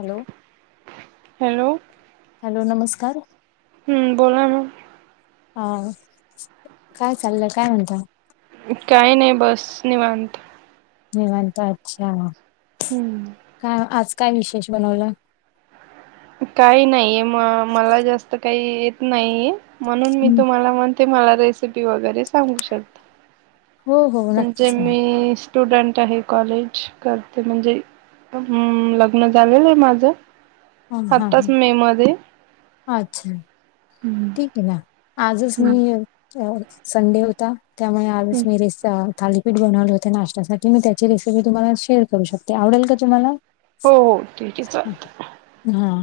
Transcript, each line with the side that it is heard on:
left: Hello.
right: Hello.
left: Hello नमस्कार.
right: हम्म. बोला ना?
left: हा. काय चाललंय काय म्हणता?
right: काही नाही बस निवांत.
left: निवांत अच्छा.
right: हम्म.
left: काय आज काय विशेष बनवलं?
right: काही नाहीे म मला जास्त काही येत नाहीे म्हणून मी तुम्हाला म्हण ते मला रेसिपी वगैरे सांगू शक
left: हो हो
right: म्हणजे
left: नक्कीच ना
right: मी स्टुडंट आहे कॉलेज करते म्हणजे हम्म. लग्न झालेलं आहे माझं.
left: हम्म हम्म.
right: मी मध्ये
left: अच्छा. ठीक आहे ना. आजच
right: हो
left: मी संडे होता त्यामुळे आजच मी रेस थालीपीठ बनवलं होतय नाष्टासाठी मी त्याची रेसिपी तुम्हाला शेअर करू शकते, आवडेल का तुम्हाला?
right: हो ठीक आहे चालत
left: हा.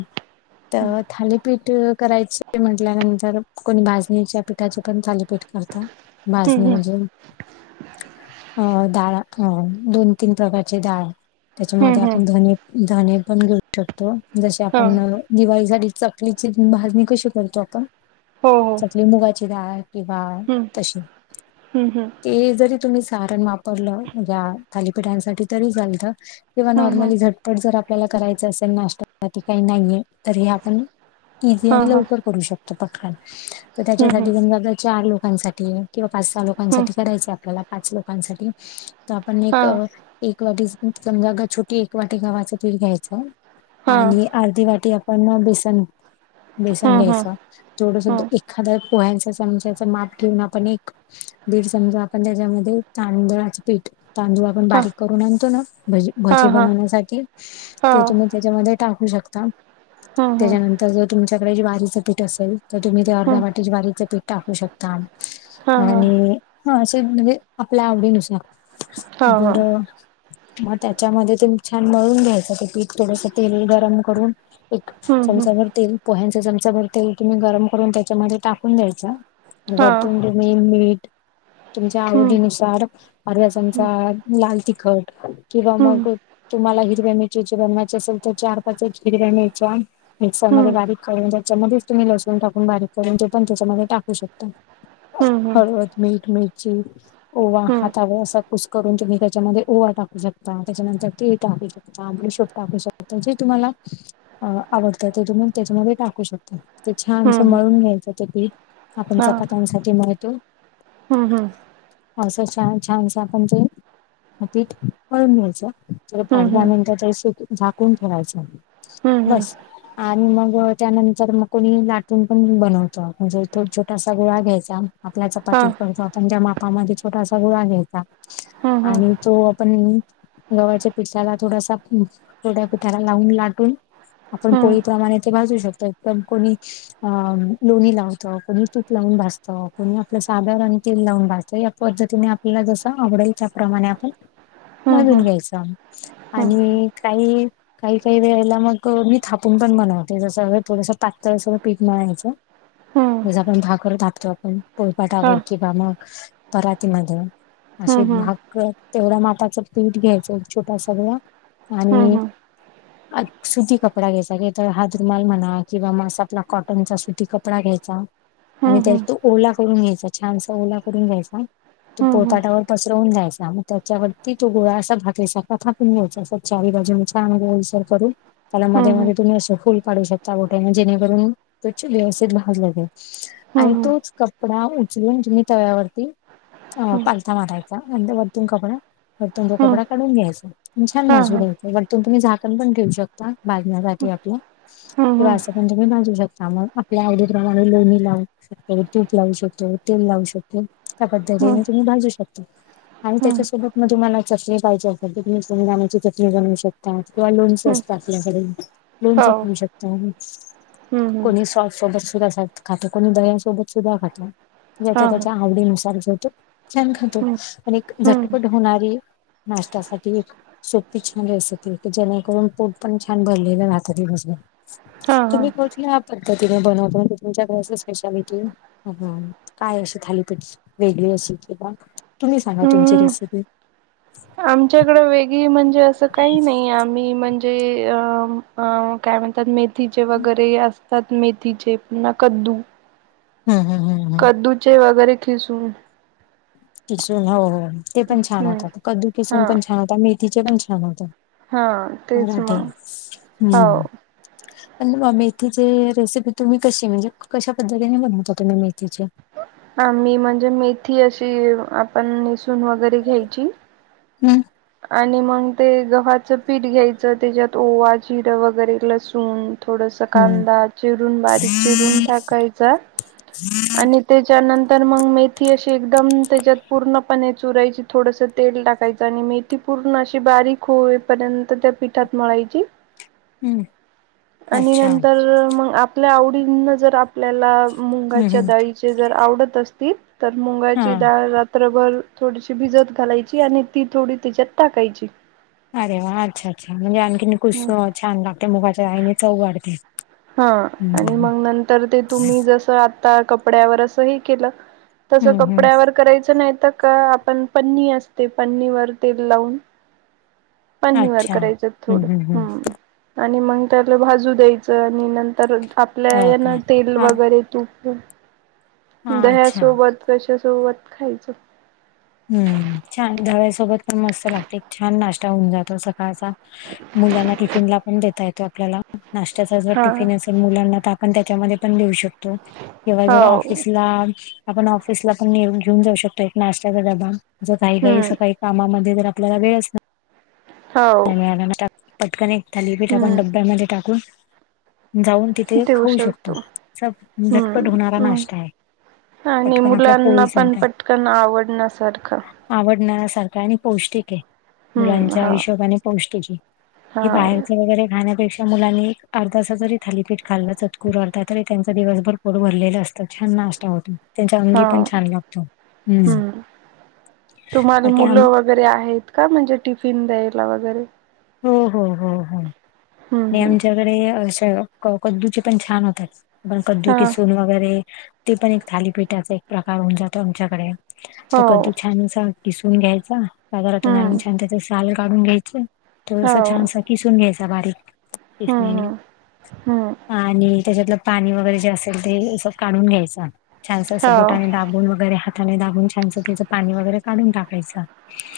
left: तर थाली पीठ करायच म्हटल्यानंतर कोणी भाजणीच्या पीठाचे पण थालीपीठ करत. भाजणी
right: हम्म
left: म्हणजे? अ डाळ अ दोन, तीन प्रकारचे डाळ त्याच्यामध्ये
right: हम्म हम्म
left: आपण धने धणे पण घेऊन ठेवतो जसे
right: हा
left: आपण दिवाळीसाठी चकलीची भाजणी कशी करतो आपण?
right: हो हो
left: चकली मुगाची डाळ किंवा
right: हम्म
left: तशी
right: हम्म
left: ते जरी तुम्ही सारण वापरलं त्या थालीपिठांसाठी तरी चालतं किंवा
right: हम्म हम्म हम्म
left: नॉर्मली तिखट जर आपल्याला करायचं असेल नाष्टासाठी काही नाहीय तरी हे आपण इझी
right: हा
left: आणि
right: हा
left: लवकर करू शकतो पटकन तर
right: हम्म हम्म
left: त्याच्यासाठी समजा चार लोकांसाठी किंवा पाच, सहा
right: हम्म
left: लोकांसाठी करायच आपल्याला पाच लोकांसाठी तर आपण
right: हा
left: एक एक वाटी समजा अग छोटी एक वाटी गव्हाच पीठ घ्यायचं
right: हा
left: आणि अर्धी वाटी पण बेसन बेसन
right: हम्म
left: घ्यायच
right: हम्म
left: थोडसच
right: हं
left: एखाद्या पोह्यांचा चमचा माप घेऊन आपण एक दीड चमचा आपण त्याच्यामध्ये तांदळाच पीठ, तांदूळ
right: हां
left: बारीक करून आणतो ना भजी भजी
right: हां हां
left: बनवण्यासाठी
right: हां
left: तेच्या त्याच्यामध्ये टाकू शकता.
right: हं हं
left: त्याच्यानंतर जर तुमच्याकडे ज्वारीच पीठ असेल तर तुम्ही ते अर्ध्या
right: हं
left: वाटीचे ज्वारीच पीठ टाकू शकता
right: हां हां
left: आणि हा असं म्हणजे आपल्या आवडीनुसार
right: हां हां
left: जर मग त्याच्यामध्ये तुम्ही छान मळून घ्यायचं ते पीठ थोडस तेल गरम करून. एक
right: हं हं
left: चमचा भर तेल पोह्यांचा चमचा भर तेल तुम्ही गरम करून त्याच्यामध्ये टाकून द्यायच
right: हां
left: वरतून तुम्ही मीठ तुमच्या
right: हं
left: आवडीनुसार अर्धा
right: हं
left: चमचा लाल तिखट किंवा
right: हं
left: मग तुम्हाला हिरव्या मि चची बनवायची असेल तर चार, पाच हिरव्या मिरच्या मिक्सर मध्ये
right: हं
left: बारीक करून त्याच्यामध्ये तुम्ही लसूण टाकून बारीक करून ते पण त्याच्यामध्ये टाकू शकता.
right: हं
left: हळद, मीठ, मिरची ओवा
right: हं
left: हातावर असा कूसकरून तुम्ही त्याच्यामध्ये ओवा टाकू शकता, त्याच्यानंतर तीळ टाकू शक. [unintelligible] टाकू शकता जे तुम्हाला आवडतं ते तुम्ही त्याच्यामध्ये टाकू शकता. ते
right: हं
left: छान अस
right: हं हं
left: मळून घ्यायचं ते पीठ आपण
right: हां
left: चपात्यांसाठी मळतो
right: हं हं
left: असं छान छानस आपण तेे ह पीठ पळून घ्यायचं ज
right: हं
left: पाच, दहा
right: हं
left: मिनिट तरी सुक झाकून ठेवायचं आहे
right: हं हं
left: बस आणि मग त्यानंतर म कोणी लाटून पण बनवत म्हणजे एकदम छोटासा गोळा घ्यायचा आपल्या
right: हां
left: चपाती करतो आपण ज्या बा्पामध्ये छोटासा गुळा घ्यायचा
right: हं हं
left: आणि तो आपण गवळच्या पिठाला थोडासा ोट्या पिठाला लावून लाटून आपण
right: हं
left: पोळीप्रमाणे ते भाजू शकतोदण कोणी अ लोणी लावत कोणी तूप लावून भासतं कोणी आपलं साधवर आणि तेल लावून भासतं पद्धतीने आपल्याला जस आवडेल त्याप्रमाणे आपण
right: हं हं हं
left: मधून
right: हं
left: घ्यायच
right: हां
left: आणि काही काही काही वेळेला मग मी थापून पण बनवते जस व पुरस त त्या सोबत पीट मळायचं ज आपण भाकरर [unintelligible] टाकतो आपण पोयपाटावर किंवा मग पराती मध्ये असे
right: हं हं
left: भाग तेवढ्या मापाचं पीठ घ्यायचं छोटासा गोळा
right: हं हं
left: आणि
right: हं हं हं हं हं हं
left: [unintelligible] सुती कपडा घ्यायचा तर हात रमाल म्हणा किंवा म आपला [unintelligible] कॉटनचा सुती कपडा घ्यायचा आणि त्यात तो ओला करून घ्यायचा छानसा ओला करून घ्यायचा तो पोरपाटावर पसरवून जा्यायचा मग त्याच्यावरती तो गोळा असा भाकरीसारखा का अस चारी भाजी म छान ओलसर करून त्याला मध्ये मध्ये तुम्ही अस फुल काढू शकता गोठ्या [unintelligible] जेणेकरून त व्यवस्थित भाजल गेल
right: हं हं
left: आणि
right: हं
left: तोच
right: हं
left: क कपडा उचलून तुम्ही तव्यावरती पालता माराय वरतून कपडा वरतून तो कपडा काढून घ्यायचा छान
right: हां
left: बाजू
right: हां
left: घ्यायच वरतून तुम्ही झाकण पण ठेऊ शकता भाजण्यासाठी आपलं
right: ह
left: [unintelligible]
right: हा
left: भाजु शकता मग आपल्या आवडीप्रमाणे लोणी लावून तूप लावू शकतो तेल लावू शकतो त्या
right: हं हं
left: पद्धतीने तुम्ही भाजू शकता आणि
right: हं
left: त्याच्यासोबत म [unintelligible] तुम्हाला चचणी पाहिज असेल तुम्ही कोमी दमाची चटणी बनउ शकता किंवा लोन्स असतात आपल्याकडे लोनच
right: हो
left: करू शकता
right: हं हं
left: कोणी सॉर [unintelligible] सुधा असात खातो कोणी दयासोबत सुद्धा खाता ज्याच्या
right: हां हां
left: त्याच्या आवडीनुसार ज्युतो छान खातो
right: हं
left: पण एक
right: हम्म
left: झटपट होणारी नाश्त्यासाठी एक सोपी छान दिसते जेणेकरून पोट पण छान भरलेलं राहत दिवसभर
right: हा हा
left: तुम्ही कठली ह्या पद्धतीने बनवता म्हणज [unintelligible] तुमच्याकच स्पेशालिटी ह काय अशी थालीपीठ वेगळी अशी कि ब तुम्ही सांगा तुमची
right: हम्म
left: रेसिपी
right: आमच्याकडे वेगळी म्हणजे असं काही नाही आम्ही म्हणजे अ काय म्हणतात मे मथीचे वगैरे असतात मेथीचे पुन्हा कद्दू
left: हम हम हं ह
right: कद्दूचे वगैरे खिसून
left: किसून हो हो ते पण छान
right: हम्म
left: होतात कद्दू
right: हा
left: किसून पण छान होता मेथीचे पण छान होतात
right: हा तेच
left: होटे
right: मग
left: [unintelligible]
right: हो
left: हम्म प [unintelligible] मेथीची रेसिपी तुम्ही कशी म्हणजे कशा पद्धतीने बनवता तुम्ही मेथीची
right: हा मी म्हणजे मेथी अशी आपण नेसून वगैरे घ्यायची
left: हम्
right: आणि मग ते गव्हाचं पीठ घ्यायचं त्याच्यात ओवा जिरं वगैरे लसूून थोडस
left: हम्म
right: कांदा चिरून बारीक चिरून टाकायचा आणि त्याच्यानंतर मग मेथी अशी एकदम त्याच्यात पूर्णपणे चुरायची थोडस तेल टाकायचं आणि मीठ ती पूर्ण अशी बारीक होईपर्यंत त्या पिठात मळायची
left: हम्म.
right: आणि
left: अच्छा
right: नंतर मग आपल्या आवडींना जर आपल्याला
left: हम्म
right: मुंगाच्या
left: हम्म
right: डाळीचे जर आवडत असतील तर मुंगाची
left: हा
right: डाळ रात्रभर थोडीशी भिजत घालायची आणि ती थोडी त्याच्यात टाकायची
left: अरे वा अच्छा अच्छा म्हणजे आणखीन कुस छान लागते मुगाच्या चव वाढते
right: हा
left: हम्म
right: आणि मग नंतर ते तुम्ही जस आता कपड्यावर असं ही केलं तसं
left: हम्म हम्म
right: कपड्यावर करायचं नाही तर का आपण पन्नी असते पन्नीवर तेल लावून पन्नीवर करायचं थोडं हम्म आणि मग त्याला भाजू द्यायचं आणि नंतर
left: हो का
right: लाह्यांना तेल
left: हा
right: वगैरे तूप
left: हा अच्छा
right: दह्यासोबत कश्यासोबत खायचं.
left: हम्म छान दह्यासोबत पण मस्त लागते छान नाश्ता होऊन जातो सकाळचा. मुलांना टिफिन ला पण देता येतो आपल्याला. नाश्त्याचा जर
right: हा
left: टिफिन असेल मुलांना तर आपण त्याच्यामध्ये पण देऊ शक तो किंवा जर
right: हो
left: ऑफिसला आपण ऑफिसला पण येऊन घेऊन जाऊ शकतो कड डबा जर घाई घाई
right: हम्म
left: सकाळी कामामध्ये जर आपल्याला वेळ
right: हो
left: आता पटकन एक थालीपीठ आपण
right: हम्म
left: डब्यामध्ये टाकून जाऊन तिथे खाऊ शकतो झटपट होणारा
right: हम्म
left: नाश्ता आहे पटकन आपला पोळी सारखा
right: त्यांना आवडण्यासारखं
left: आवडणासारखा आणि पौष्टिक आहे
right: हं,
left: मुलांच्या
right: हां,
left: हिशोबाने पौष्टिकी आहे हे
right: हां,
left: बाहेरचे वगैरे खाण्यापेक्षा मुलांनी एक अर्धासा जरी थालीपीठ खाल्लं चटकूर अर्धा तरी त्यांच दिवसभर पोट भरलेलं अस छान नाश्ता होतो त्यांच्या अंगी पण
right: हां,
left: छान लागतो हम्म.
right: हं. तुम्हाला
left: ते आम
right: मुलं वगैरे आहेत का म्हणजे टिफिन द्यायला वगैरे?
left: हो हो हो हो
right: हं,
left: आणि
right: हं.
left: आमच्याकडे श क कद्दूचे पण छान होतात पण कद्दू
right: हां.
left: किसून वगैरे ते पण एक थालीपीठाचा एक प्रकार होऊन जातो आमच्याकडे ते
right: हो.
left: कद्दू छान अस किसून घ्यायचा बाजारातून आणून
right: हं.
left: छान त्याच साल काढून घ्यायचे तो अस
right: हो.
left: छान किसून घ्यायचा बारीक किसनी
right: हं,
left: ने
right: हं. हं.
left: आणि त्याच्यातलं पाणी वगैरे जे असेल ते असं काढून घ्यायचं छान अस
right: हो.
left: बोटाने दाबून दाबून वगैरे हाताने दाबुश छानस त्याचं पाणी वगैरे काढून टाकायचं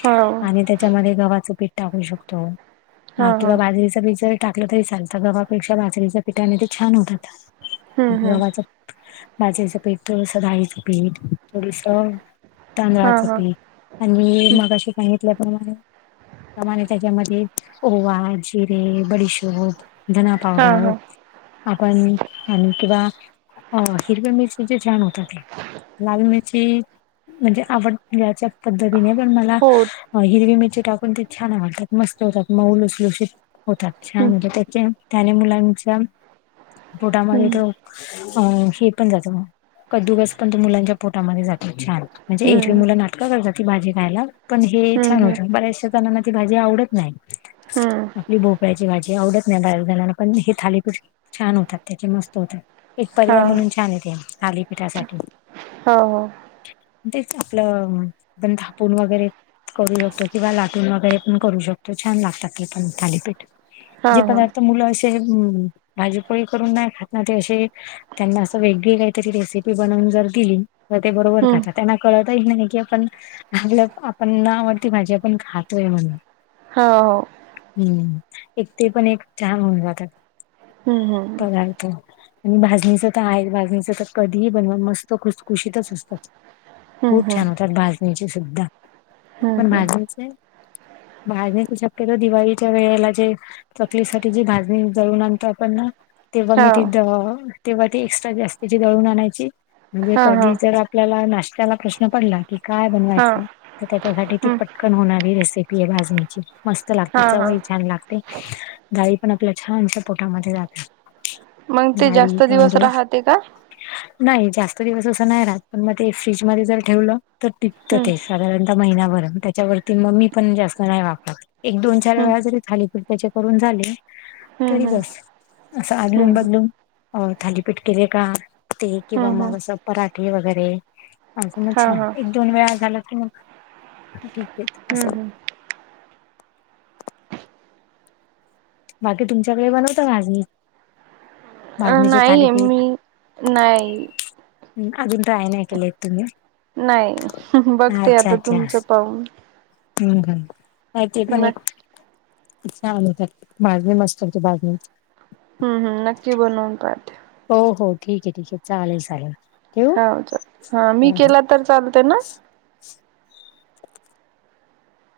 right: हो.
left: आणि त्याच्यामध्ये गव्हाचं पीठ टाकू शकतो हा
right: हां,
left: किंवा
right: हां.
left: बाजरीच पीठ जर टाकलं तरी चालत गव्हापेक्षा बाजरीच्या पिठाने ते छान होतात
right: हं, हं.
left: गव्हाचा भाजयचं पीठ थोडसं राईचं पीठ थोडस तांदळाच
right: हां, हां.
left: पीठ आणि
right: हं.
left: मगाशी सांगितल्याप्रमाणे प्रमाणे त्याच्यामध्ये ओवा जिरे बडीशोप धना
right: हां,
left: पावडर
right: हां.
left: आपण आणि किंवा हिरव्या मिरची चे छान होतात लाल मिरची म्हणजे आवड याच्या पद्धतीने पण मला
right: हो.
left: हिरवी मिरची टाकून ते छान आवडतात मस्त होतात मऊ ल उसलुशीत होतात
right: हं,
left: छान होत त्याचे त्याने मुलांच्या पोटामध्ये
right: हं.
left: त अं हे पण जात कद्दुकस पण तो मुलांच्या पोटामध्ये जातो छान म्हणजे एकेक
right: हं.
left: मुलं नाटकं करतात ती भाजी खायला पण हे
right: हं,
left: छान
right: हं.
left: होतं बऱ्याचशा जणांना ती भाजी आवडत नाही
right: हम्म
left: आपली भोपळ्याची भाजी आवडत नाही बाहेर जाताना पण हे थालीपीठ छान होतात त्याचे मस्त होतात एक पर्याय
right: हां.
left: म्हणून छान येते थालीपीठासाठी
right: हो हो
left: तेच आपलं पण थापून वगैरे करू शकतो किंवा लाटून वगैरे पण करू शकतो छान लागतात की पण थालीपीठ
right: हां,
left: जे
right: हां.
left: पदार्थ मुलं असे भाजीपोळी करून नाही खात ना ते असे त्यांना असं वेगळी काहीतरी रेसिपी बनवून जर दिली ते बरोबर
right: हं.
left: खातात त्यांना कळतही नाही की आपण आपण ना आवडती भाजी आपण खातोय म्हणून
right: हो हो
left: हम्म एक ते पण एक छान होऊन जातात
right: हं, हं.
left: पदार्थ आणि भाजणीचं तर आहे भाजणीच तर कधीही बनवा मस्त खुसखुशीतच असतात
right: हं,
left: खूप
right: हं.
left: छान होतात भाजणीचे सुद्धा.
right: हं,
left: पण
right: हं.
left: भाजीच का? भाजण्याची शक्यता दिवाळीच्या वेळेला. चकलीसाठी जे भाजणी जळत आपण ना तेव्हा मिट
right: हो.
left: तेव्हा ती एक्स्ट्रा जास्तीची दळून आणायची म्हणजे
right: हा हा
left: कधी जर आपल्याला नाश्त्याला प्रश्न पडला. कि काय
right: हा
left: बनवायचं तर त्याच्यासाठी ती
right: हम्म
left: पटकन होणारी रेसिपी आहे भाजण्याची. मस्त लागते
right: हा हा
left: चवय छान लागते.
right: [unintelligible]
left: डाळी पण आपल्या छानच्या पोटामध्ये जाते.
right: मग ते जास्त दिवस राहते का.
left: [unintelligible] नाही जास्त दिवस असं नाही राहत पण मग ते फ्रीज मध्ये जर ठेवलं तर टिकपतं
right: हम्म
left: ते साधारणतः महिनाभर. त्याच्यावरती मग मी पण जास्त नाही वापरत एक-दोन-चार
right: हम्म
left: वेळा जरी झाली पीट त्याच्या करून झाले. तरी
right: हम्म हम्म
left: बस असं आदलून
right: हम्म
left: बदलून. अ थालीपीठ केले का ते किंवा
right: हम्म हम्म
left: मग असं पराठे वगैरे. अस मग
right: हा
left: छान
right: हा
left: एक-दोन वेळा झाला की मग ठीक आहे.
right: हा
left: असं
right: हा.
left: बाकी तुमच्याकडे बनवत भाजणी.
right: अ
left: भाजणीचे
right: नाही आम्ही
left: थालीपीठ
right: नाही.
left: हम् अन रायन याकलाय त मी.
right: नाही बघते आता तुमचं पाहून‌.
left: हम्म हम् हा ती पण एक.
right: नक्की
left: छान होतात माजणी मस्त होते भाजणी.
right: हम्म हम् नक्की बनवून पाहते.
left: हो हो ठीक आहे ठीक आहे चालेल चालेल. ठेवू?
right: हो चाल, हा मी
left: हं.
right: केला तर चालते ना.